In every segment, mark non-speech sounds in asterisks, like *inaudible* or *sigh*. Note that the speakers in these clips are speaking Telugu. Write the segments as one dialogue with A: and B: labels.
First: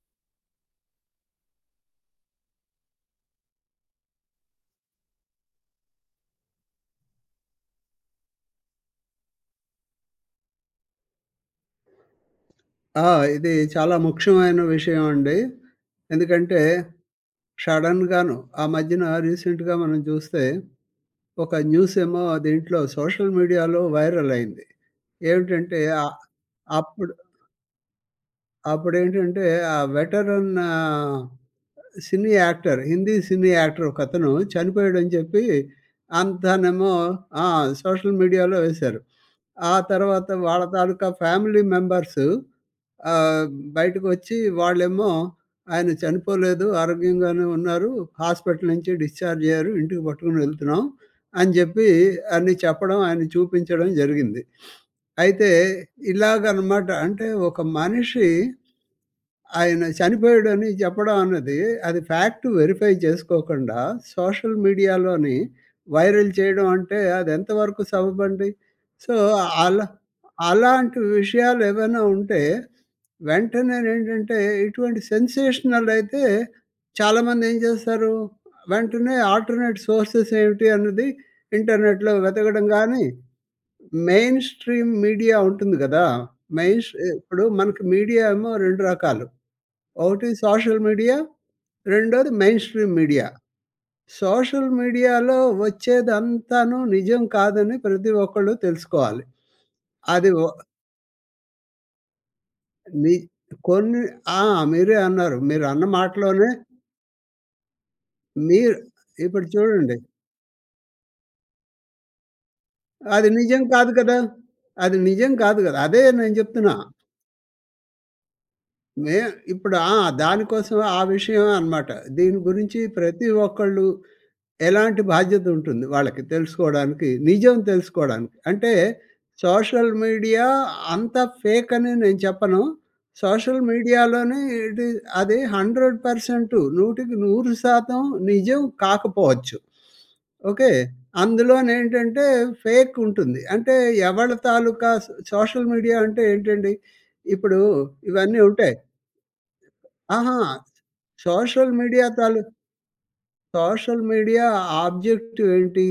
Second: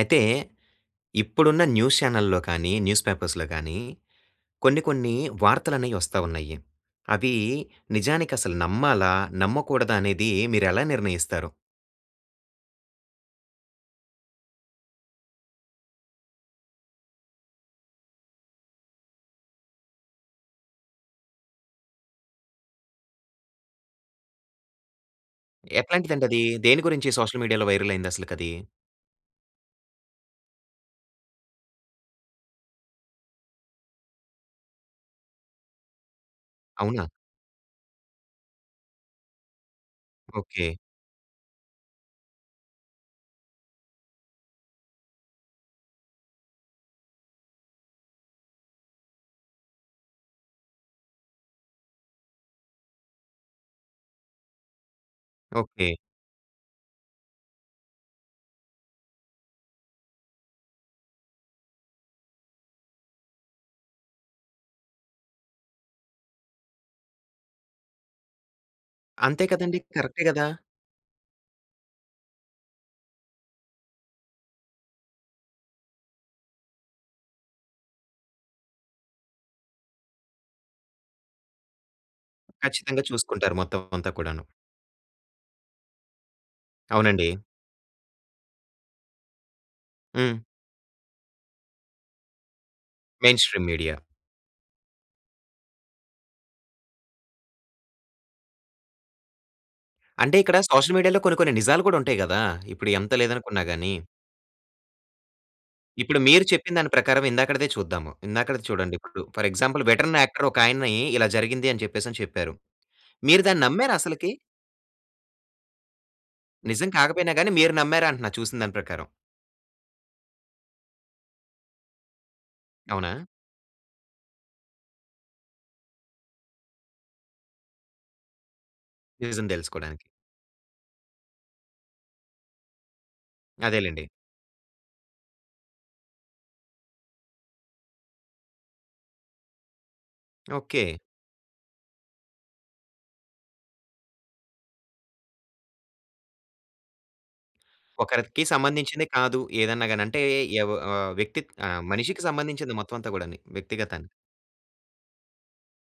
A: అయితే ఇప్పుడున్న న్యూస్ చానెల్‌లో గాని, న్యూస్ పేపర్స్‌లో గాని కొన్ని, కొన్ని వార్తలనేయి వస్తా ఉన్నాయి. అవి నిజానికి అసలు నమ్మాలా? నమ్మకూడదా? అనేది మీరు ఎలా నిర్ణయిస్తారు?
B: ఆ! ఇది చాలా ముఖ్యమైన విషయం అండి. ఎందుకంటే షడెన్‌గాను ఆ మధ్యన రీసెంట్‌గా మనం చూస్తే ఒక న్యూస్ ఏమో దీంట్లో సోషల్ మీడియాలో వైరల్ అయ్యింది. ఏమిటంటే అ
A: ఎట్లాంటిదండి అది? దేని గురించి
B: అప్పుడు
A: సోషల్ మీడియా‌లో వైరల్ అయింది అసలుకి అది?
B: అప్పుడు ఏంటంటే ఆ వెటరన్ ఆహ్, cine actor, Hindi cine actor ఒక అతను చనిపోయాడని చెప్పి అంతానేమో
A: అవునా?
B: ఆ! సోషల్ మీడియాలో వేశారు. ఆ తర్వాత వాళ్ళ
A: ఓకె.
B: తాలూకా ఫ్యామిలీ మెంబర్సు ఆహ్, బయటకు వచ్చి వాళ్ళేమో ఆయన చనిపోలేదు ఆరోగ్యంగానే ఉన్నారు. హాస్పిటల్ నుంచి డిశ్చార్జ్ అయ్యారు. ఇంటికి పట్టుకొని వెళ్తున్నాం అని చెప్పి అని చెప్పడం ఆయనని చూపించడం జరిగింది. అయితే
A: ఓకె.
B: ఇలాగ అన్నమాట అంటే ఒక మనిషి ఆయన చనిపోయాడని చెప్పడం అన్నది అది ఫ్యాక్టు వెరిఫై చేసుకోకుండా సోషల్ మీడియాలోని వైరల్ చేయడం అంటే అది ఎంతవరకు సబబండి. సో
A: అంతే కదండీ.
B: అలా
A: కరెక్టే కదా!
B: అలాంటి విషయాలు ఏవైనా ఉంటే వెంటనే ఏంటంటే ఏటువంటి సెన్సేషనల్ అయితే చాలామంది ఏం చేస్తారు వెంటనే ఆల్టర్నేట్ సోర్సెస్ ఏమిటి అన్నది ఇంటర్నెట్‌లో వెతకడం
A: ఖచ్చితంగా
B: కాని
A: చూసుకుంటారు. మొత్తం అంతా
B: మెయిన్
A: కూడాను.
B: స్ట్రీమ్ మీడియా ఉంటుంది కదా! మెయిన్ స్ట్ర్
A: అవునండి.
B: ఇప్పుడు మనకు మీడియా ఏమో 2 రకాలు. ఒకటి
A: హ్మ్.
B: సోషల్ మీడియా రెండోది mainstream media.
A: Mainstream media.
B: Social మీడియాలో వచ్చేదంతాను నిజం కాదని ప్రతి ఒక్కళ్ళు తెలుసుకోవాలి. అది
A: అంటే
B: ఓహ్!
A: ఇక్కడ సోషల్ మీడియాలో కొన్ని, కొన్ని నిజాలు కూడా ఉంటాయి కదా! ఇప్పుడు ఎంత
B: మీ
A: లేదనుకున్నా గాని.
B: కొన్ని ఆ! మీరే అన్నారు. మీరు అన్న
A: ఇప్పుడు మీరు
B: మాటలోనే.
A: చెప్పిన దాని ప్రకారం ఇందాకటిదే చూద్దాం. ఇందాకటిది
B: మీరు
A: చూడండి ఇప్పుడు
B: ఇప్పుడు
A: ఫర్ ఎక్సాంపుల్
B: చూడండి.
A: వెట్రన్ యాక్టర్ ఒకాయన్ని ఇలా జరిగింది అని చెప్పేసి అని చెప్పారు.
B: అది
A: మీరు
B: నిజం
A: దాన్ని
B: కాదు
A: నమ్మారా
B: కదా!
A: అసలకి?
B: అది నిజం కాదు కదా! అదే నేను చెప్తున్నా.
A: నిజం కాకపోయినా గాని మీరు నమ్మారా? అంటున్నా చూసిన దాని ప్రకారం?
B: మే ఇప్పుడు ఆ! దానికోసమే ఆ విషయమే అనమాట. దీని గురించి
A: అవునా?
B: ప్రతి ఒక్కళ్ళు ఎలాంటి బాధ్యత ఉంటుంది వాళ్ళకి తెలుసుకోవడానికి, నిజం తెలుసుకోవడానికి. అంటే
A: రీజన్
B: సోషల్
A: తెలుసుకోవడానికి.
B: మీడియా అంతా ఫేక్ అని నేను చెప్పను. సోషల్
A: అదేలెండి.
B: మీడియాలోని ఇది అది 100% 100% నిజం కాకపోవచ్చు. ఓకె.
A: ఓకె.
B: అందులోని ఏంటంటే ఫేక్ ఉంటుంది. అంటే ఎవరి తాలుకా సో సోషల్ మీడియా అంటే ఏంటండి ఇప్పుడు ఇవన్నీ
A: ఒకరికి
B: ఉంటాయి.
A: సంబంధించింది కాదు. ఏదన్నా గాని అంటే
B: అహా!
A: ఏవ ఆహ్, వ్యక్తి
B: సోషల్
A: ఆహ్,
B: మీడియా
A: మనిషికి
B: తాలుక్
A: సంబంధించింది మొత్తం అంతా కూడాని
B: సోషల్
A: వ్యక్తిగతానికి.
B: మీడియా ఆబ్జెక్టివ్ ఏంటి?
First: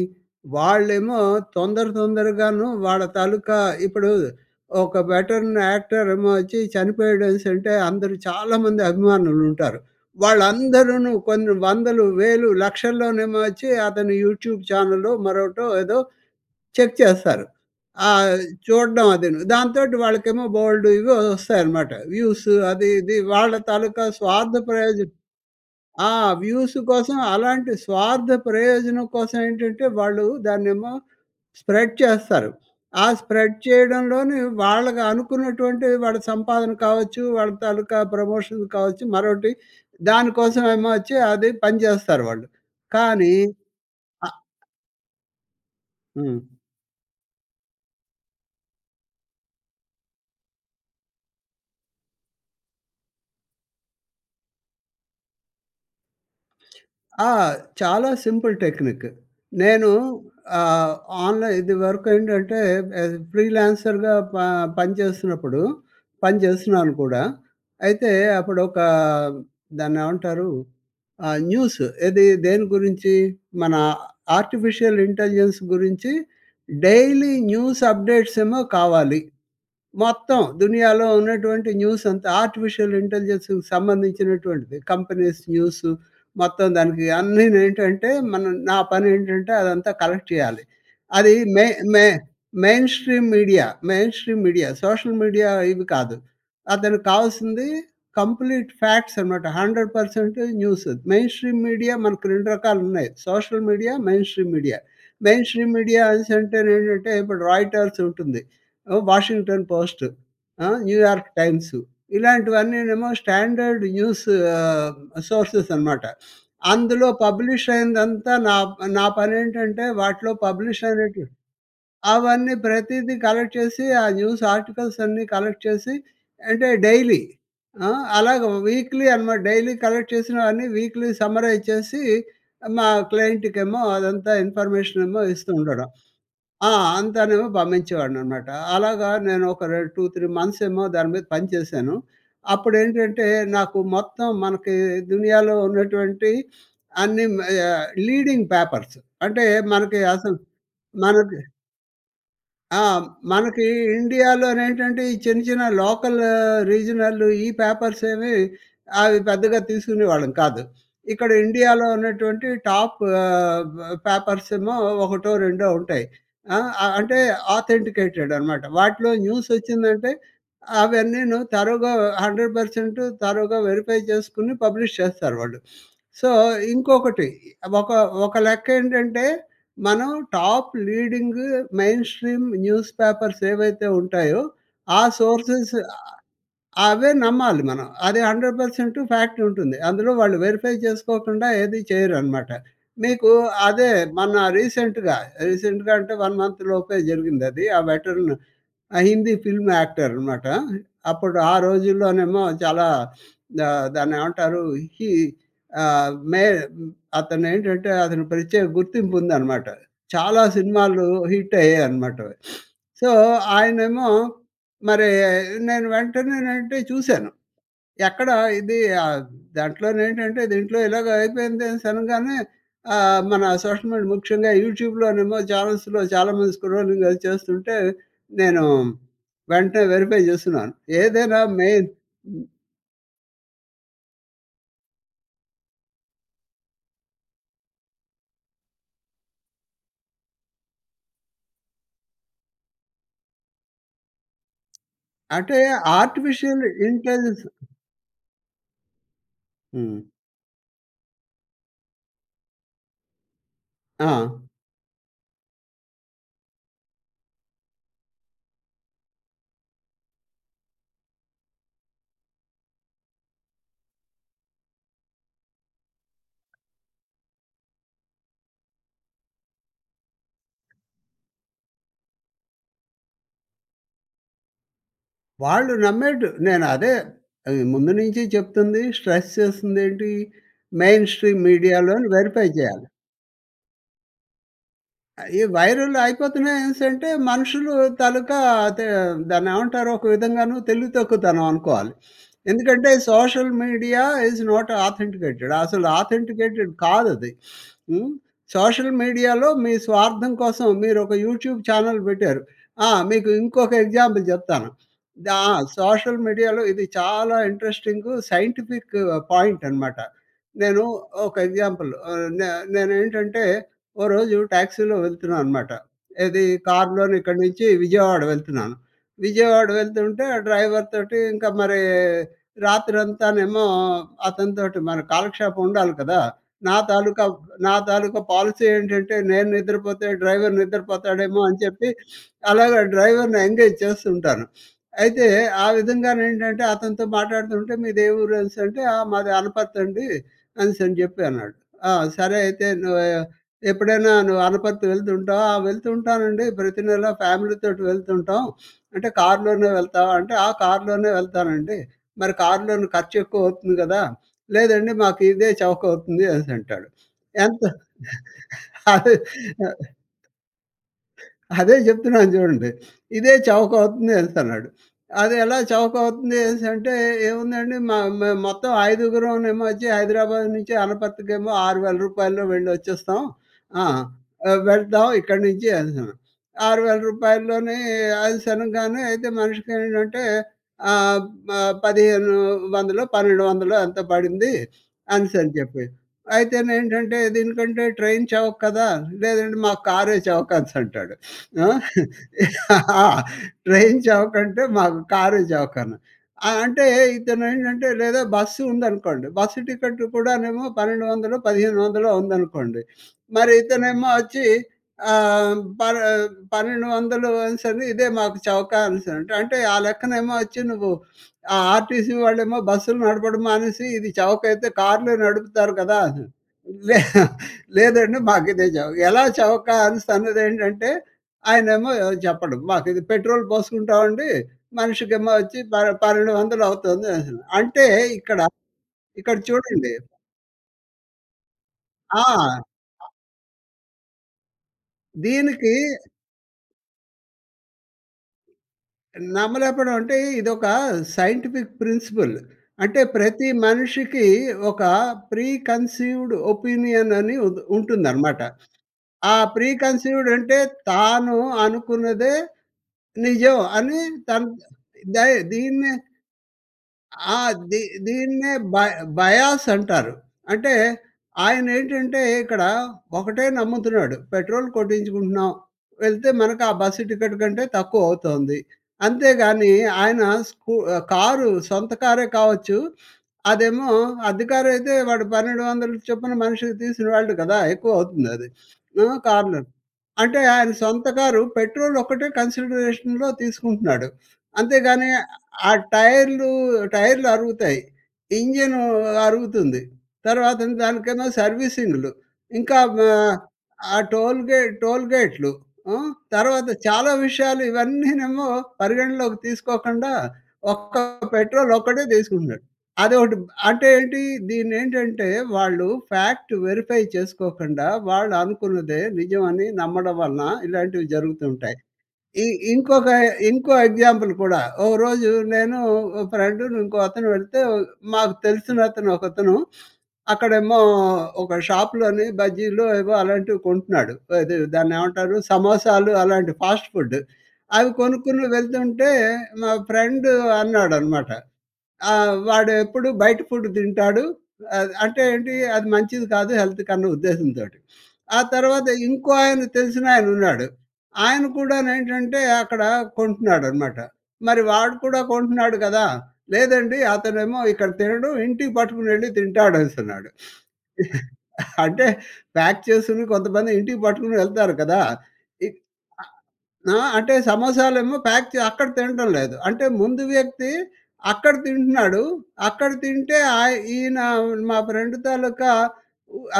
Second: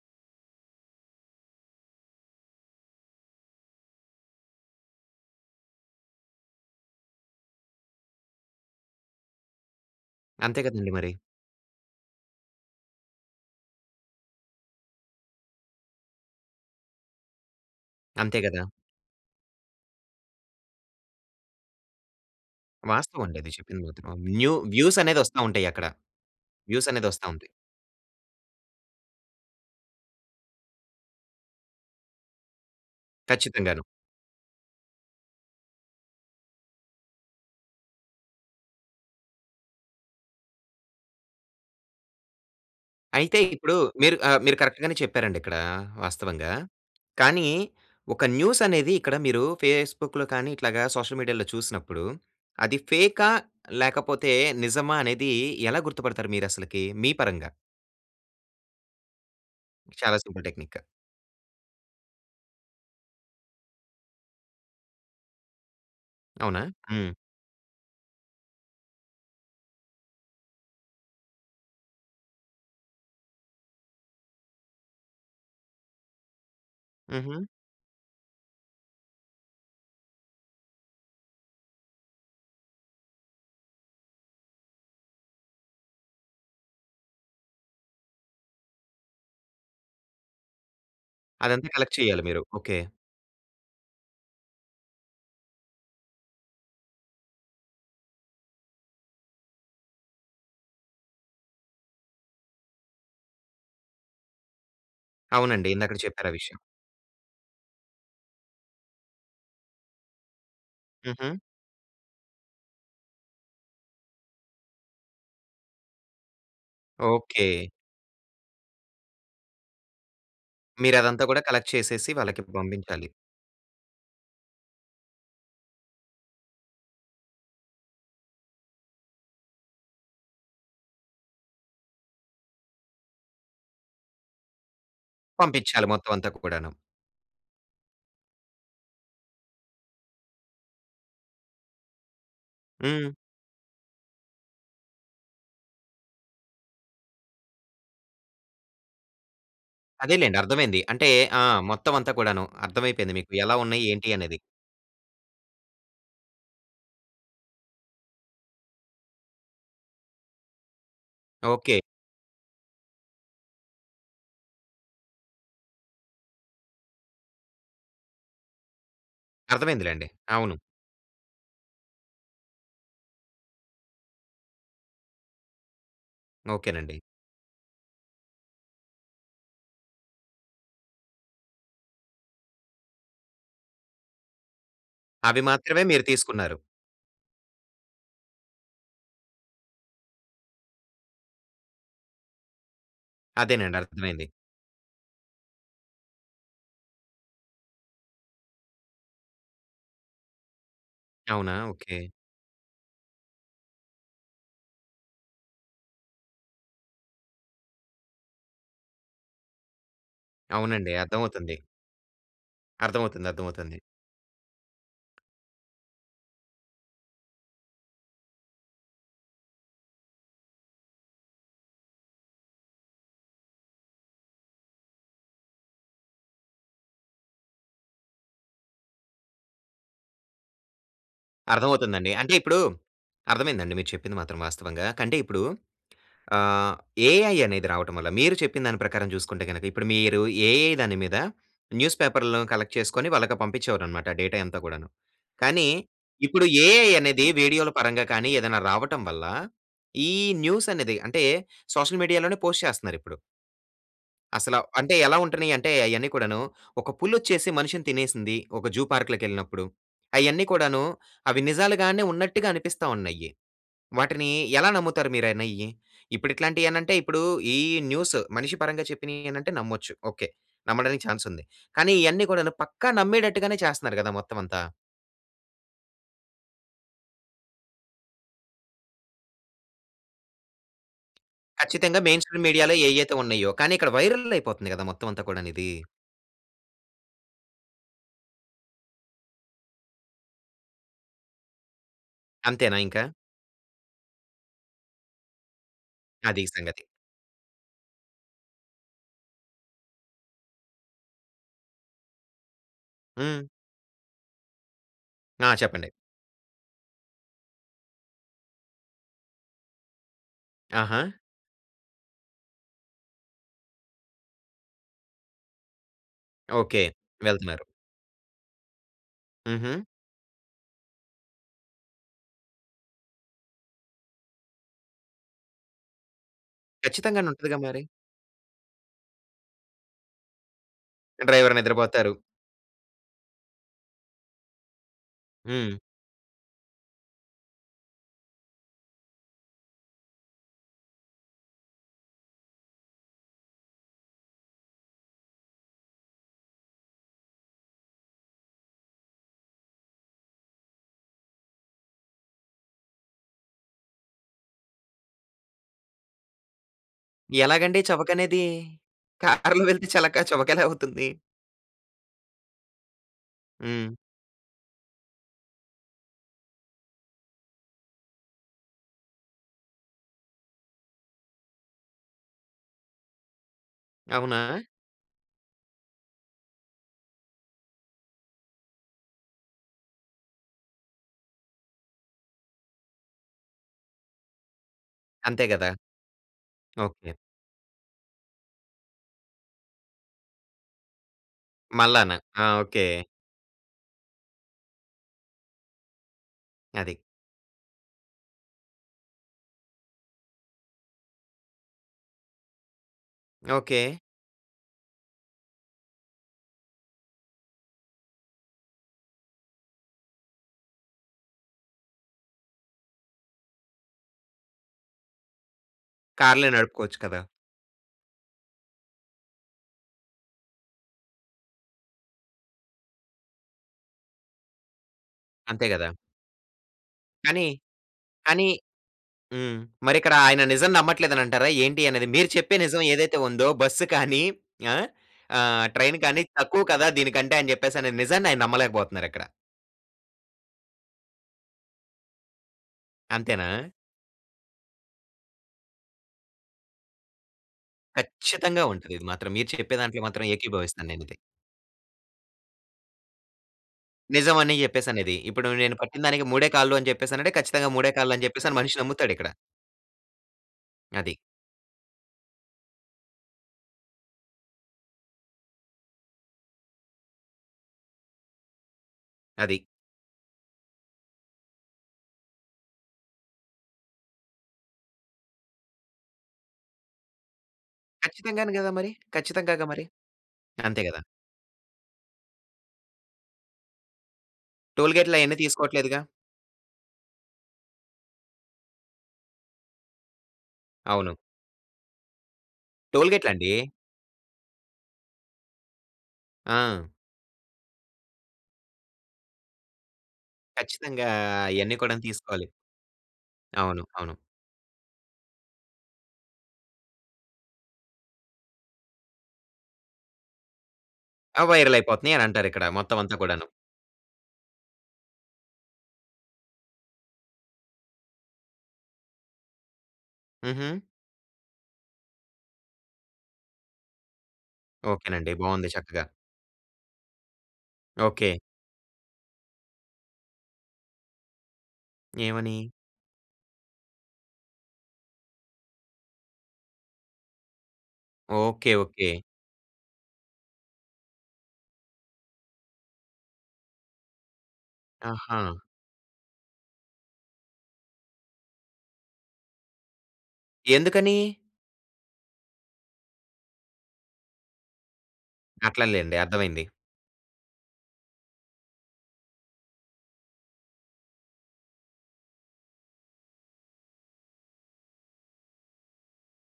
B: వాళ్ళేమో తొందర, తొందరగాను వాళ్ళ తాలుకా ఇప్పుడు ఒక వెట్రన్ యాక్టర్ ఏమో వచ్చి చనిపోయాడనేసి అంటే అందరూ చాలామంది అభిమానులు ఉంటారు.
A: అంతే కదండీ
B: వాళ్ళందరూ
A: మరి!
B: కొన్ని వందలు, వేలు, లక్షల్లోనేమో వచ్చి అతను యూట్యూబ్ ఛానెల్లో మరొకటో ఏదో చెక్ చేస్తారు.
A: అంతే
B: ఆహ్,
A: కదా!
B: చూడ్డం అదిను. దాంతోటి వాళ్ళకేమో బోలెడు ఇవి వస్తాయన్నమాట. వ్యూసు అది ఇది.
A: వాస్తవం అండి. అది
B: వాళ్ళ
A: చెప్పింది
B: తాలూకా
A: మాత్రం. వ్యూ
B: స్వార్థ
A: వ్యూస్
B: ప్రయోజనం.
A: అనేది వస్తా ఉంటాయి అక్కడ.
B: ఆ! వ్యూస్
A: వ్యూస్ అనేది
B: కోసం
A: వస్తా ఉంటాయి.
B: అలాంటి స్వార్థ ప్రయోజనం కోసం ఏంటంటే వాళ్ళు దాన్నేమో స్ప్రెడ్ చేస్తారు. ఆ స్ప్రెడ్
A: ఖచ్చితంగాను.
B: చేయడంలోనే వాళ్ళకి అనుకున్నటువంటి వాళ్ళ సంపాదన కావచ్చు, వాళ్ళ తాలూకా ప్రమోషన్ కావచ్చు మరొకటి దాని కోసమేమో వచ్చి అది పనిచేస్తారు వాళ్ళు. కానీ
A: అయితే ఇప్పుడు మీరు
B: ఆహ్!
A: ఆహ్, మీరు కరెక్ట్ గానే చెప్పారండి ఇక్కడ
B: హ్మ్.
A: వాస్తవంగా. కానీ ఒక న్యూస్ అనేది ఇక్కడ మీరు ఫేస్‌బుక్‌లో కానీ, ఇట్లాగా సోషల్ మీడియాలో చూసినప్పుడు అది ఫేకా? లేకపోతే నిజమా? అనేది ఎలా గుర్తుపడతారు మీరు అసలకి, మీ
B: ఆ!
A: పరంగా?
B: చాలా సింపుల్ టెక్నికు. నేను
A: చాలా సింపుల్ టెక్నికు.
B: ఆహ్, ఆన్‌లైన్ ఇది వరకు ఏంటంటే ఏది, ఫ్రీలాన్సర్‌గా ప పనిచేస్తున్నప్పుడు పని
A: అవునా?
B: చేస్తున్నాను
A: హ్మ్.
B: కూడా. అయితే అప్పుడు ఒక దాన్నేమంటారు? ఆహ్, న్యూసు ఏది? దేని గురించి? మన ఆర్టిఫిసియల్ ఇంటలిజెన్స్ గురించి డైలీ
A: హుహు.
B: న్యూస్ అప్‌డేట్స్ ఏమో కావాలి. మొత్తం దునియాలో ఉన్నటువంటి న్యూస్ అంతా ఆర్టిఫిషియల్ ఇంటెలిజెన్స్‌కి సంబంధించినటువంటిది. కంపెనీస్ న్యూసు మొత్తం దానికి అన్ని‌ను ఏంటంటే మన నా పని ఏంటంటే అదంతా కలెక్ట్ చేయాలి. అది మె
A: అదంతా కలెక్ట్
B: మె
A: చేయాలి మీరు okay.
B: Mainstream media mainstream media social media ఇవి కాదు. అతనికి కావాల్సింది కంప్లీట్ ఫ్యాక్ట్స్ అనమాట. 100% న్యూస్. మెయిన్ స్ట్రీమ్ మీడియా మనకు 2 రకాలు ఉన్నాయి social media, mainstream media. Main
A: అవునండి.
B: స్ట్రీమ్
A: ఇందాకడ
B: మీడియా
A: చెప్పారు
B: అనేసి
A: ఆ విషయం.
B: అంటే ఏంటంటే ఇప్పుడు రాయిటర్స్ ఉంటుంది. ఆ! 'వాషింగ్టన్ పోస్ట్' ఆహ్, 'న్యూయార్క్
A: హుహు.
B: టైమ్స్' ఇలాంటివన్నీ ఏమో స్టాండర్డ్ న్యూసు సోర్సెస్ అనమాట. అందులో పబ్లిష్
A: ఓకె.
B: అయిందంతా నా నా పనేంటంటే వాటిలో పబ్లిష్
A: మీరు
B: అయినట్టు
A: అదంతా కూడా కలెక్ట్ చేసేసి వాళ్ళకి
B: అవన్నీ
A: పంపించాలి.
B: ప్రతీదీ కలెక్ట్ చేసి ఆ న్యూస్ ఆర్టికల్స్ అన్నీ కలెక్ట్ చేసి అంటే డైలీ ఆహ్, అలాగా వీక్లీ అనమాట. డైలీ కలెక్ట్ చేసినవన్నీ వీక్లీ సమ్మరైజ్ చేసి మా క్లయింట్‌కేమో అదంతా ఇన్ఫర్మేషనేమో ఇస్తూ
A: పంపించాలి.
B: ఉండడం.
A: మొత్తం అంతా కూడాను.
B: ఆ! అంతానేమో పంపించేవాడిని అన్నమాట. అలాగా నేను ఒక రె 2, 3 మంత్సేమో దాని మీద పని చేశాను. అప్పుడు
A: హ్మ్.
B: ఏంటంటే నాకు మొత్తం మనకి దునియాలో ఉన్నటువంటి అన్ని ఆహ్, లీడింగ్ పేపర్సు అంటే మనకి అసలు
A: అదేలెండి అర్థమైంది. అంటే
B: మనకి
A: ఆ! మొత్తం అంతా కూడాను
B: ఆ!
A: అర్థమైపోయింది. మీకు ఎలా
B: మనకి
A: ఉన్నాయి ఏంటి అనేది.
B: ఇండియాలోనేంటంటే ఈ చిన్న చిన్న లోకల్ రీజనల్ ఈ పేపర్స్ ఏమి అవి పెద్దగా తీసుకునేవాళ్ళం కాదు. ఇక్కడ
A: ఓకె.
B: ఇండియాలో ఉన్నటువంటి టాపు ఆహ్, పేపర్సేమో ఒకటో రెండో ఉంటాయి. ఆహ్, అంటే ఆథెంటికేటెడ్ అనమాట. వాటిలో న్యూస్
A: అర్థమైందిలెండి.
B: వచ్చిందంటే
A: అవును.
B: అవన్నీను థరోగా 100% థరోగా వెరిఫై చేసుకొని పబ్లిష్ చేస్తారు వాళ్ళు. సో
A: ఓకెనండి.
B: ఇంకొకటి ఒక ఒక లెక్క ఏంటంటే మనం top leading mainstream newspapers ఏవైతే ఉంటాయో ఆ
A: అవి
B: సోర్సెస్
A: మాత్రమే మీరు తీసుకున్నారు.
B: అవే నమ్మాలి మనం. అది 100% ఫ్యాక్ట్ ఉంటుంది. అందులో వాళ్ళు వెరిఫై చేసుకోకుండా ఏది చేయరనమాట. మీకు
A: అదేనండి.
B: అదే
A: అర్థమైంది.
B: మొన్న రీసెంట్‌గా రీసెంట్‌గా అంటే 1 మంత్‌లోపే జరిగింది అది. ఆ వెట్రన్ ఆ హిందీ ఫిల్మ్ యాక్టర్ అనమాట. అప్పుడు ఆ
A: అవునా? ఓకె.
B: రోజుల్లోనేమో చాలా ద దాన్నేమంటారు హి ఆహ్, మే అతను ఏంటంటే అతను ప్రత్యేక గుర్తింపు ఉందనమాట. చాలా
A: అవునండి.
B: సినిమాలు హిట్
A: అర్థమవుతుంది.
B: అయ్యాయి అనమాట. *sniffs* సో
A: అర్థమవుతుంది. అర్థమవుతుంది.
B: ఆయనేమో మరి నేను వెంటనే అంటే చూశాను. ఎక్కడ ఇది ఆ!దాంట్లో ఏంటంటే దీంట్లో ఇలాగ అయిపోయింది అనేసి అనగానే ఆహ్, మన సోషల్ మీడియా ముఖ్యంగా యూట్యూబ్‌లోనేమో చానెల్స్‌లో చాలా మంది స్క్రోలింగ్ అది చేస్తుంటే నేను వెంటనే వెరిఫై చేస్తున్నాను. ఏదైనా మెయిన్
A: అర్థమవుతుందండి. అంటే
B: హ్మ్.
A: ఇప్పుడు అర్థమైందండి మీరు చెప్పింది మాత్రం వాస్తవంగా. కంటే ఇప్పుడు ఆహ్, ఏఐ అనేది రావటం వల్ల మీరు చెప్పిన దాని ప్రకారం చూసుకుంటే గనుక ఇప్పుడు మీరు ఏఐ దాని మీద న్యూస్ పేపర్లు కలెక్ట్ చేసుకొని వాళ్ళకి పంపించేవారు అన్నమాట డేటా అంతా కూడాను.
B: అంటే
A: కానీ ఇప్పుడు
B: ఆర్టిఫీషియల్
A: ఏఐ అనేది
B: ఇంటెలెస్
A: వీడియోల పరంగా కానీ ఏదైనా రావటం వల్ల
B: హ్మ్.
A: ఈ న్యూస్ అనేది అంటే సోషల్ మీడియాలోనే పోస్ట్ చేస్తున్నారు ఇప్పుడు.
B: ఆ!
A: అసల, అంటే ఎలా ఉంటున్నాయంటే అయన్ని కూడాను, ఒక పులొచ్చేసి మనిషిని తినేసింది. ఒక జూ పార్క్‌లోకెళ్ళినప్పుడు. అయన్నీ కూడాను అవి నిజాలుగానే ఉన్నట్టుగా అనిపిస్తా ఉన్నయ్యి. వాటిని ఎలా నమ్ముతారు మీరనేయ్యి? ఇప్పుడు ఇట్లాంటియనంటే ఇప్పుడు ఈ న్యూసు మనిషి పరంగా చెప్పినయ్యి అనంటే నమ్మొచ్చు. ఓకే. నమ్మడానికి చాన్సుంది. కానీ ఇయన్నీ కూడాను పక్కా నమ్మేటట్టుగానే చేస్తున్నారు గదా! మొత్తమంతా.
B: వాళ్ళు నమ్మేడు నేనదే ఆహ్, ముందు నుంచి చెప్తుంది స్ట్రెస్ చేస్తుందేంటి? మెయిన్ స్ట్రీమ్
A: ఖచ్చితంగా
B: మీడియా‌లోని
A: మెయిన్‌ స్ట్రీమ్
B: వెరీఫై
A: మీడియాలో
B: చేయాలి.
A: ఏయైతే ఉన్నయ్యో! కానీ ఇక్కడ వైరల్లయిపోతుంది కదా! మొత్తమంతా
B: ఈ
A: కూడాను ఇది.
B: వైరల్ అయిపోతున్నాయనేసి అంటే మనుషులు తాలుకా అదే దాన్నేమంటారు? ఒక విధంగాను తెలివి తక్కువతనమనుకోవాలి.
A: అంతేనా
B: ఎందుకంటే
A: ఇంక?
B: Social media is not authenticated. అసలు
A: అది
B: ఆథన్టికెటేడ్
A: సంగతి.
B: కాదది. *sniffs* హ్మ్. సోషల్ మీడియాలో మీ స్వార్థం కోసం మీరు ఒక యూట్యూబ్ చానెల్ పెట్టారు. ఆ! మీకు
A: హ్మ్.
B: ఇంకొక ఎగ్జాంపుల్ జెప్తాను. దా
A: ఆ! చెప్పండి.
B: సోషల్ మీడియాలో ఇది చాలా ఇంట్రెస్టింగు సైంటిఫిక్ పాయింటనమాట. నేను
A: ఆహా!
B: ఒక ఎగ్జాంపులు ఆహ్, నే నేనేంటంటే ఓ రోజు టాక్సీలో వెళ్తున్నాను మాట. ఏది
A: ఓకే.
B: కార్లోని ఇక్కడి
A: వెళ్తున్నారు.
B: నుంచి విజయవాడ వెళ్తున్నాను. విజయవాడ
A: హుహు.
B: వెళ్తుంటే, ఆ డ్రైవర్ తోటి ఇంక మరీ రాత్రంతానేమో అతనితోటి మన కాలక్షేపం ఉండాలి కదా! నా తాలూకా,
A: ఖచ్చితంగాను ఉంటదిగా
B: నా
A: మరి.
B: తాలూకా పాలిసీ ఏంటంటే, నేను నిద్రపోతే డ్రైవర్ నిద్రపోతాడేమో
A: డ్రైవర్
B: అని చెప్పి,
A: నిద్రబోతారు.
B: అలాగ డ్రైవర్‌ని ఎంగేజ్ చేస్తూ ఉంటాను. అయితే ఆ
A: హ్మ్.
B: విధంగానేంటంటే అతనితో మాటాడుతూ ఉంటే మీదే ఊరు అనేసంటే ఆహ్, "మాది అనపర్తండి" అనేసని జెప్పి అన్నాడు. ఆ! సరే అయితే నువ్వూ ఎప్పుడైనా నువ్వు అనపర్తి వెళ్తుంటావా? "ఆ! వెళ్తుంటానండి ప్రతి నెల ఫ్యామిలీ తోటి వెళ్తుంటాం." అంటే కార్లోనే వెళ్తావా? అంటే "ఆ! కార్లోనే వెళ్తానండి." మరి కార్లోని ఖర్చెక్కువ అవుతుంది గదా? "లేదండి మాకు ఇదే చవకవుతుంది" అనిసంటాడు. ఎంత
A: ఎలాగండి చవకనేది?
B: అదే
A: కార్లో
B: ఆహ్
A: వెళ్తే చలకా చవకెలా అవుతుంది?
B: అదే జెప్తున్నాను జూడండి. "ఇదే
A: హ్మ్.
B: చవకవుతుంది" అనేసి అన్నాడు. అదెలా చవకవుతుంది అనేసంటే? "ఏముందండి మ మ మొత్తం ఐదుగురం నేమోచ్చి హైదరాబాద్ నుంచి అనపర్తికేమో రూ. 6000ల్లో వెళ్ళొచ్చేస్తాం. ఆ!
A: అవునా?
B: ఆహ్, వెళ్తాం ఇక్కడి నుంచి" అనిసన్నాడు. రూ. 6000ల్లోనే ఆయిల్స్ అనంగానే అయితే మనిషికి ఏమిటంటే ఆహ్, మ పదిహేను వందలో, పన్నెండు వందలో ఎంతో పడింది
A: అంతే
B: అనిసని
A: గదా!
B: చెప్పి.
A: ఓకే.
B: అయితేనేంటంటే, దీనికంటే ట్రైన్ చవక కదా? లేదండి మాకు కారే చవకనిసి అంటాడు.
A: మల్లానా, ఆ! ఓకే.
B: ఆ! ట్రైన్ చవకంటే? మాకు కారే చవకని ఆ! అంటే
A: అది.
B: ఇతనేంటంటే లేదా బస్సు ఉందనుకోండి. బస్సు టికెటు కూడానేమో పన్నెండు వందలో, పదిహేను వందలో ఉందనుకోండి. మరి
A: ఓకే.
B: ఇతనేమో వచ్చి ఆహ్, పన్ పన్నెండు వందలు అనిసని ఇదే మాకు చవక అనిసని అంటే, అంటే ఆ లెక్కనేమో వచ్చి నువ్వు ఆ ఆర్టీసీ వాళ్ళేమో బస్సులు నడపడం మానిసి, ఇది చవకయితే కార్లే నడుపుతారు కదా! అని.
A: కార్లే నడుపుకోవచ్చు
B: లే
A: కదా!
B: లేదండి మాకిదే చవక. ఎలా చవక అనిసి అన్నదేంటంటే, ఆయనేమో చెప్పడు. మాకిది పెట్రోల్ పోసుకుంటామండి, మనిషికేమో వచ్చి
A: అంతే
B: ప
A: గదా!
B: పన్నెండు వందలవుతుంది అనిసని,
A: కానీ,
B: అంటే ఇక్కడ,
A: కానీ
B: ఇక్కడ
A: హ్మ్.
B: చూడండి.
A: మరిక్కడ ఆయన నిజం నమ్మట్లేదని అంటారా? ఏంటి అనేది?
B: ఆ!
A: మీరు చెప్పే నిజం ఏదైతే ఉందో, బస్సు కానీ ఆ! ఆహ్,
B: దీనికీ
A: ట్రైను కానీ తక్కువ కదా దీనికంటే, ఆయన చెప్పేసనే నిజాన్ని ఆయన నమ్మలేకపోతున్నారిక్కడ.
B: నమ్మలేకపోడం అంటే ఇదొక సైంటిఫిక్ ప్రిన్సిపల్. అంటే
A: అంతేనా!
B: ప్రతి మనిషికి ఒక ప్రీ కన్సీవ్‌డ్ ఒపీనియన్ అని ఉన్ ఉంటుందనమాట.
A: ఖచ్చితంగా ఉంటది. ఇది మాత్రం
B: ఆ
A: మీరు
B: ప్రీ
A: చెప్పేదాంట్లో మాత్రం
B: కన్సీవ్‌డ్ అంటే
A: ఏకీభవిస్తాను నేను ఇది.
B: తాను అనుకున్నదే నిజం అని తను
A: నిజమని చెప్పేసనేది.
B: దయి
A: ఇప్పుడు నేను
B: దీన్నే
A: పట్టినదానికి మూడే కాళ్ళు అని చెప్పేసనంటే
B: ఆహ్,
A: ఖచ్చితంగా
B: దీ
A: మూడే కాళ్ళని
B: దీన్నే
A: చెప్పేసని మనిషి
B: బయ
A: నమ్ముతాడిక్కడ.
B: బయాసంటారు. అంటే
A: అది.
B: ఆయనేంటంటే ఇక్కడ ఒకటే నమ్ముతున్నాడు. పెట్రోల్ కొట్టించుకుంటున్నాం. వెళ్తే మనకు ఆ బస్సు టికెటు కంటే తక్కువవుతుంది.
A: అది.
B: అంతేగాని ఆయన స్కు కారు సొంత కారే కావచ్చు. అదేమో అద్దె కారయితే వాడు 1200 చొప్పున మనిషికి తీసుకుని వెళ్ళడు కదా! ఎక్కువవుతుంది అది.
A: ఖచ్చితంగానే గదా మరి!
B: ఆ! కార్నర్
A: ఖచ్చితంగగా మరి.
B: అంటే ఆయన
A: అంతే గదా!
B: సొంత కారు పెట్రోలొక్కటే కన్సిడరేషన్‌‌‌‌‌‌లో తీసుకుంటున్నాడు. అంతేగాని
A: టోల్‌గేట్‌లు అయన్నీ
B: ఆ
A: తీసుకోట్లేదుగా.
B: టైర్లూ, టైర్లరుగుతాయి. ఇంజనూ అరుగుతుంది. తర్వాతను
A: అవును.
B: దానికన్నా సర్వీసింగ్‌లు. ఇంకా మ
A: టోల్‌గేట్‌లండి.
B: ఆ టోల్‌గే టోల్‌గేట్‌లూ. హ్మ్, తర్వాత
A: ఆ!
B: చాలా విషయాలు ఇవన్నీనేమో పరిగణనలోకి తీసుకోకుండా ఒక్క
A: ఖచ్చితంగా! అయన్నీ కూడాను
B: పెట్రోలొక్కటే
A: తీసుకోలి.
B: తీసుకుంటున్నాడు. అదొకటి
A: అవును,
B: అంటే
A: అవును.
B: ఏంటి? దీన్నేంటంటే వాళ్ళు ఫాక్ట్ వెరిఫై చేసుకోకండా, వాళ్ళనుకున్నదే నిజమని నమ్మడం వలన ఇలాంటివి
A: ఆ!
B: జరుగుతుంటాయి.
A: వైరలయిపోతున్నాయి అని
B: ఈ
A: అంటారిక్కడ
B: ఇంకొక
A: మొత్తమంతా కూడాను.
B: ఇంకో ఎగ్జాంపుల్ కూడా, ఓ రోజు నేను ఒక ఫ్రెండును ఇంకో అతను వెళ్తే, మాకు తెలిసిన అతను, ఒకతను *sniffs*
A: హుహు.
B: అక్కడేమో ఒక షాప్‌లోని బజ్జీలో ఏవో అలాంటివి కొంటున్నాడు. అది దాన్ని
A: ఓకేనండి.
B: ఏమంటారు?
A: బావుంది చక్కగా.
B: సమోసాలు అలాంటి ఫాస్ట్‌ఫుడ్డు. అవి
A: ఓకే.
B: కొనుక్కొని వెళ్తుంటే, మా ఫ్రెండు అన్నాడనమాట. ఆహ్,
A: ఏవని?
B: "వాడెప్పుడు బయట ఫుడ్డు తింటాడు." అద్ అంటే ఏంటి? అది మంచిది కాదు హెల్త్‌కి అన్న ఉద్దేశంతోటి. ఆ
A: ఓకే,
B: తర్వాత
A: ఓకే.
B: ఇంకో ఆయన తెలిసినాయన ఉన్నాడు. ఆయన కూడా నేంటంటే అక్కడ కొంటున్నాడనమాట. మరి వాడు కూడా
A: ఆహా!
B: కొంటున్నాడు కదా! "లేదండి అతనేమో ఇక్కడ తినడు ఇంటికి పట్టుకొనెళ్ళి తింటాడనిసన్నాడు."
A: ఎందుకనీ?
B: *chuckles* అంటే ప్యాక్ చేసుకుని కొంతమంది ఇంటికి పట్టుకొని వెళ్తారు కదా! ఇప్
A: అట్లలేండి అర్థమైంది.
B: ఆ! అంటే సమోసాలే ఏమో ప్యాక్ చే అక్కడ తినటం లేదు. అంటే ముందు వ్యక్తి అక్కడ తింటున్నాడు. అక్కడ తింటే ఆయ్ ఈయనా మా ఫ్రెండు తాలూకా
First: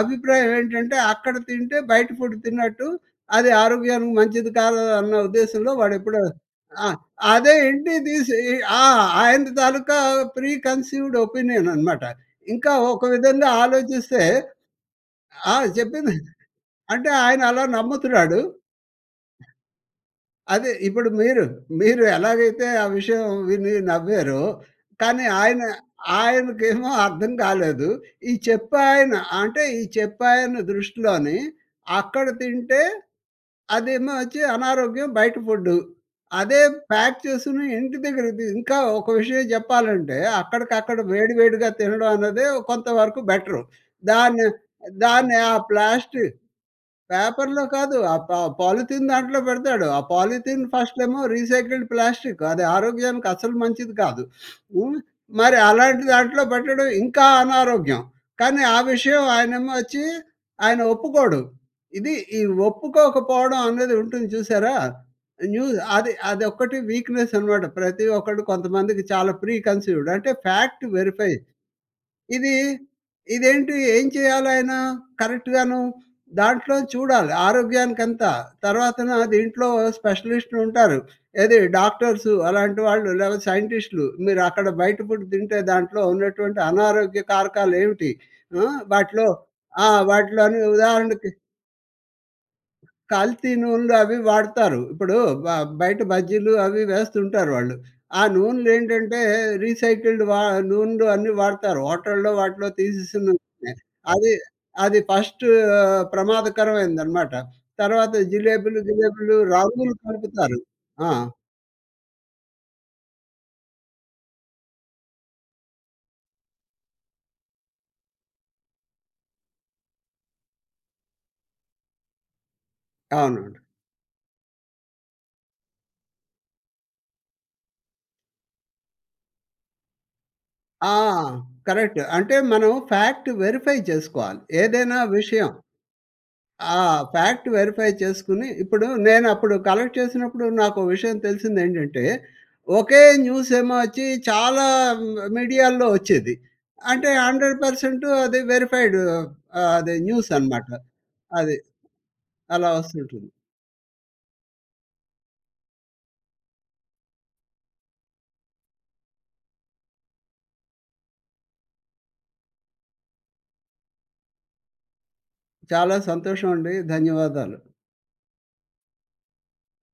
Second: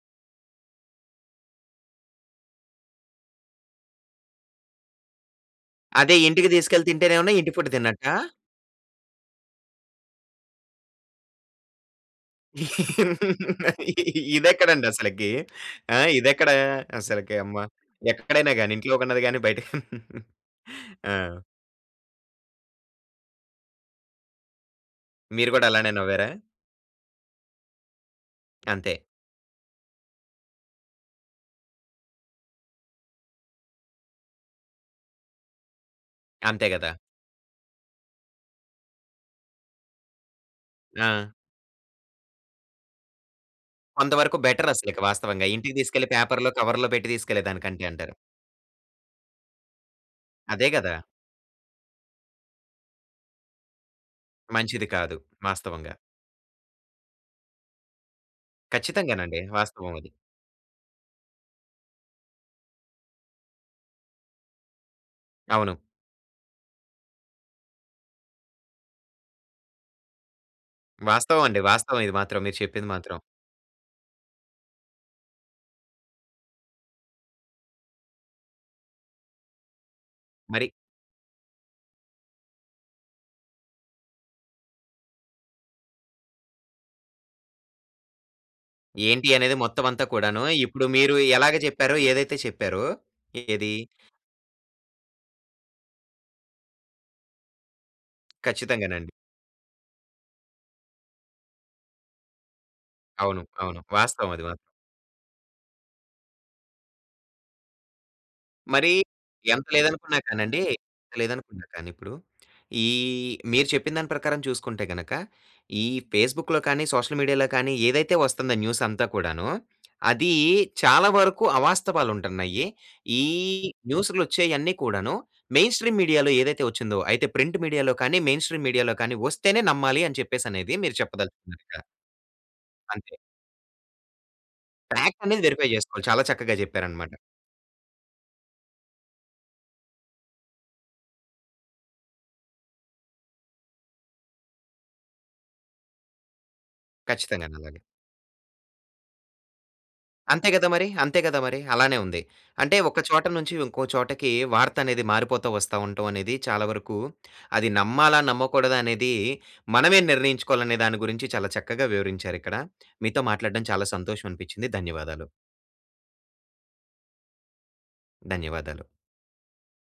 B: అభిప్రాయం ఏంటంటే "అక్కడ తింటే బయట ఫుడ్ తిన్నట్టు, అది ఆరోగ్యానికి మంచిది కాదు." అన్న ఉద్దేశంలో
A: అదే
B: వాడెప్పుడు
A: ఇంటికి తీసుకెళ్ళి
B: ఆ!
A: తింటేనేమన్నా ఇంటి
B: అదే
A: ఫుడ్డు
B: ఇంటికి
A: తిన్నట్టా?
B: తీసి ఆ! ఆయనది తాలూకా ప్రీ కన్సీవ్‌డ్ ఒపీనియన్ అనమాట. ఇంకా ఒక విధంగా ఆలోచిస్తే
A: ఇదెక్కడండి అసలకీ?
B: ఆ!
A: ఆ!
B: చెప్పింది
A: ఇదెక్కడా?
B: అంటే
A: అసలకి
B: ఆయన
A: అమ్మా!
B: అలా నమ్ముతున్నాడు.
A: ఎక్కడైనా‌గాని ఇంట్లో కొన్నది గాని, బయట *chuckles*
B: అదే ఇప్పుడు
A: ఆ!
B: మీరూ, మీరు ఎలాగైతే ఆ విషయం విని నవ్వారో, కానీ
A: మీరు
B: ఆయన,
A: కూడా అలానే నవ్వారా?
B: ఆయనకేమో అర్థం కాలేదు. ఈ చెప్పే
A: అంతే.
B: ఆయన అంటే ఈ చెప్పే ఆయన దృష్టిలోనీ అక్కడ తింటే, అదేమో వచ్చి అనారోగ్యం, బయట ఫుడ్డు. అదే
A: అంతే గదా!
B: ప్యాక్ చేసుకుని, ఇంటి దగ్గరకి తీ ఇంకా ఒక విషయం జెప్పాలంటే అక్కడికక్కడ
A: ఆ!
B: వేడివేడిగా తినడం అన్నదే కొంతవరకు బెటరూ.
A: కొంతవరకు
B: దాన్ని,
A: బెటరస్సలికి
B: దాన్ని
A: వాస్తవంగా.
B: ఆ
A: ఇంటికి తీసుకెళ్ళి
B: ప్లాస్టి
A: పేపర్‌లో, కవర్‌లో పెట్టి
B: పేపర్‌లో
A: తీసుకెళ్ళేదానికంటే
B: కాదు.
A: అంటారు.
B: ఆ పా పాలిథిన్ దాంట్లో పెడతాడు. ఆ పాలిథిన్
A: అదే కదా!
B: ఫస్టేమో రీసైకిల్డ్ ప్లాస్టిక్ అది ఆరోగ్యానికి అసలు మంచిది కాదు. *sniffs*
A: మంచిది
B: హ్మ్.
A: కాదు.
B: మరి
A: వాస్తవంగా.
B: అలాంటి దాంట్లో పెట్టడం ఇంకా అనారోగ్యం. కానీ ఆ విషయం
A: ఖచ్చితంగానండి.
B: ఆయనేమో
A: వాస్తవం
B: వచ్చి
A: అది.
B: ఆయన ఒప్పుకోడు. ఇది ఈ ఒప్పుకోకపోవడం అనేది ఉంటుంది చూసారా! న్యూ
A: అవును.
B: అది అదొక్కటి వీక్‌నెసనమాట. ప్రతి ఒక్కడు కొంతమందికి చాలా ప్రీ కన్సీవ్‌డ్ అంటే ఫాక్ట్ వెరిఫై.
A: వాస్తవం అండి. వాస్తవం ఇది మాత్రం.
B: ఇది
A: మీరు చెప్పింది మాత్రం.
B: ఇదేంటి? ఏం చేయాలాయనా కరెక్ట్‌ గాను దాంట్లో చూడాలి ఆరోగ్యానికంతా, తర్వాతన దీంట్లో
A: మరి
B: స్పెషలిస్టులుంటారు. ఏది డాక్టర్సు అలాంటి వాళ్ళు. లేకపోతే సైంటిస్ట్‌లు. మీరక్కడ బయట పుడ్ తింటే దాంట్లో ఉన్నటువంటి అనారోగ్య కారకాలు ఏమిటి? ఆ! వాటిలో
A: ఏంటి అనేది
B: ఆ!
A: మొత్తవంతా కూడాను,
B: వాటిలోని
A: ఇప్పుడు మీరు
B: ఉదాహరణకి
A: ఎలాగ చెప్పారో, ఏదైతే చెప్పారో
B: కల్తీ
A: ఏది?
B: నూనెలు అవి వాడతారు. ఇప్పుడు బ బయట బజ్జీలు అవి వేస్తుంటారు వాళ్ళు. ఆ
A: ఖచ్చితంగానండి.
B: నూనెలేంటంటే రీసైకిల్డ్ వ నూనెలు అన్నీ వాడుతారు. హోటల్లో వాటిలో
A: అవును.
B: తీసేసినవున్నాయి.
A: అవును. వాస్తవం
B: అది
A: అది మా
B: అది ఫస్టూ ప్రమాదకరమైనదనమాట. తర్వాత జిలేబులు,
A: మరీ,
B: గీలేబులు
A: ఎంత
B: రంగులు
A: లేదనుకున్నా
B: కలుపుతారు.
A: కానండి,
B: ఆ!
A: ఎంత లేదనుకున్నా కానీ ఇప్పుడు, ఈహ్, మీరు చెప్పిన దాని ప్రకారం చూసుకుంటే గనక ఈ ఫేస్‌బుక్‌లో కానీ సోషల్ మీడియాలో కానీ ఏదైతే వస్తుందో న్యూసంతా కూడాను, అదీ చాలా వరకు అవాస్తవాలుంటున్నయి. ఈ
B: అవునండి.
A: న్యూస్‌లో వచ్చేయన్నీ కూడాను, మెయిన్ స్ట్రీమ్ మీడియాలో ఏదైతే వచ్చిందో, అయితే ప్రింట్ మీడియాలో కానీ మెయిన్ స్ట్రీమ్ మీడియాలో కానీ వస్తేనే నమ్మాలి అని, చెప్పేసనేది
B: ఆ!
A: మీరు చెప్పదలుచుకున్నారు ఇక.
B: కరెక్ట్ అంటే మనం
A: అంతే.
B: ఫాక్ట్ వెరిఫై జేసుకోవాలి ఏదైనా
A: ఫాక్టనేది
B: విషయం.
A: వెరిఫై జేసుకోవాలి. చాలా చక్కగా
B: ఆ!
A: చెప్పారనమాట.
B: ఫాక్ట్ వెరిఫై చేసుకొని, ఇప్పుడు నేనప్పుడు కలెక్ట్ చేసినప్పుడు, నాకో విషయం తెలిసిందేంటంటే, ఒకే న్యూసేమో వచ్చి చాలా మ్ మిడియాల్లో వచ్చేది. అంటే
A: ఖచ్చితంగా.
B: హండ్రెడ్
A: నందాలు
B: పర్సెంట్ అది వెరిఫైడూ ఆహ్, అదే
A: అంతే కదా!
B: న్యూసనమాట.
A: మరి. అంతే గదా!
B: అది.
A: మరి అలానే ఉంది.
B: అలా
A: అంటే ఒక చోట
B: వస్తుంటుంది.
A: నుంచి ఇంకో చోటకి వార్త అనేది మారిపోతా వస్తా ఉంటవనేది చాలా వరకు అది నమ్మాలా, నమ్మకూడదా అనేది మనమే నిర్ణయించుకోవాలనే దాని గురించి చాలా చక్కగా వివరించారిక్కడ. మీతో మాట్లాడడం చాలా సంతోషం అనిపిచ్చింది. ధన్యవాదాలు.
B: చాలా సంతోషమండి. ధన్యవాదాలు.
A: ధన్యవాదాలు.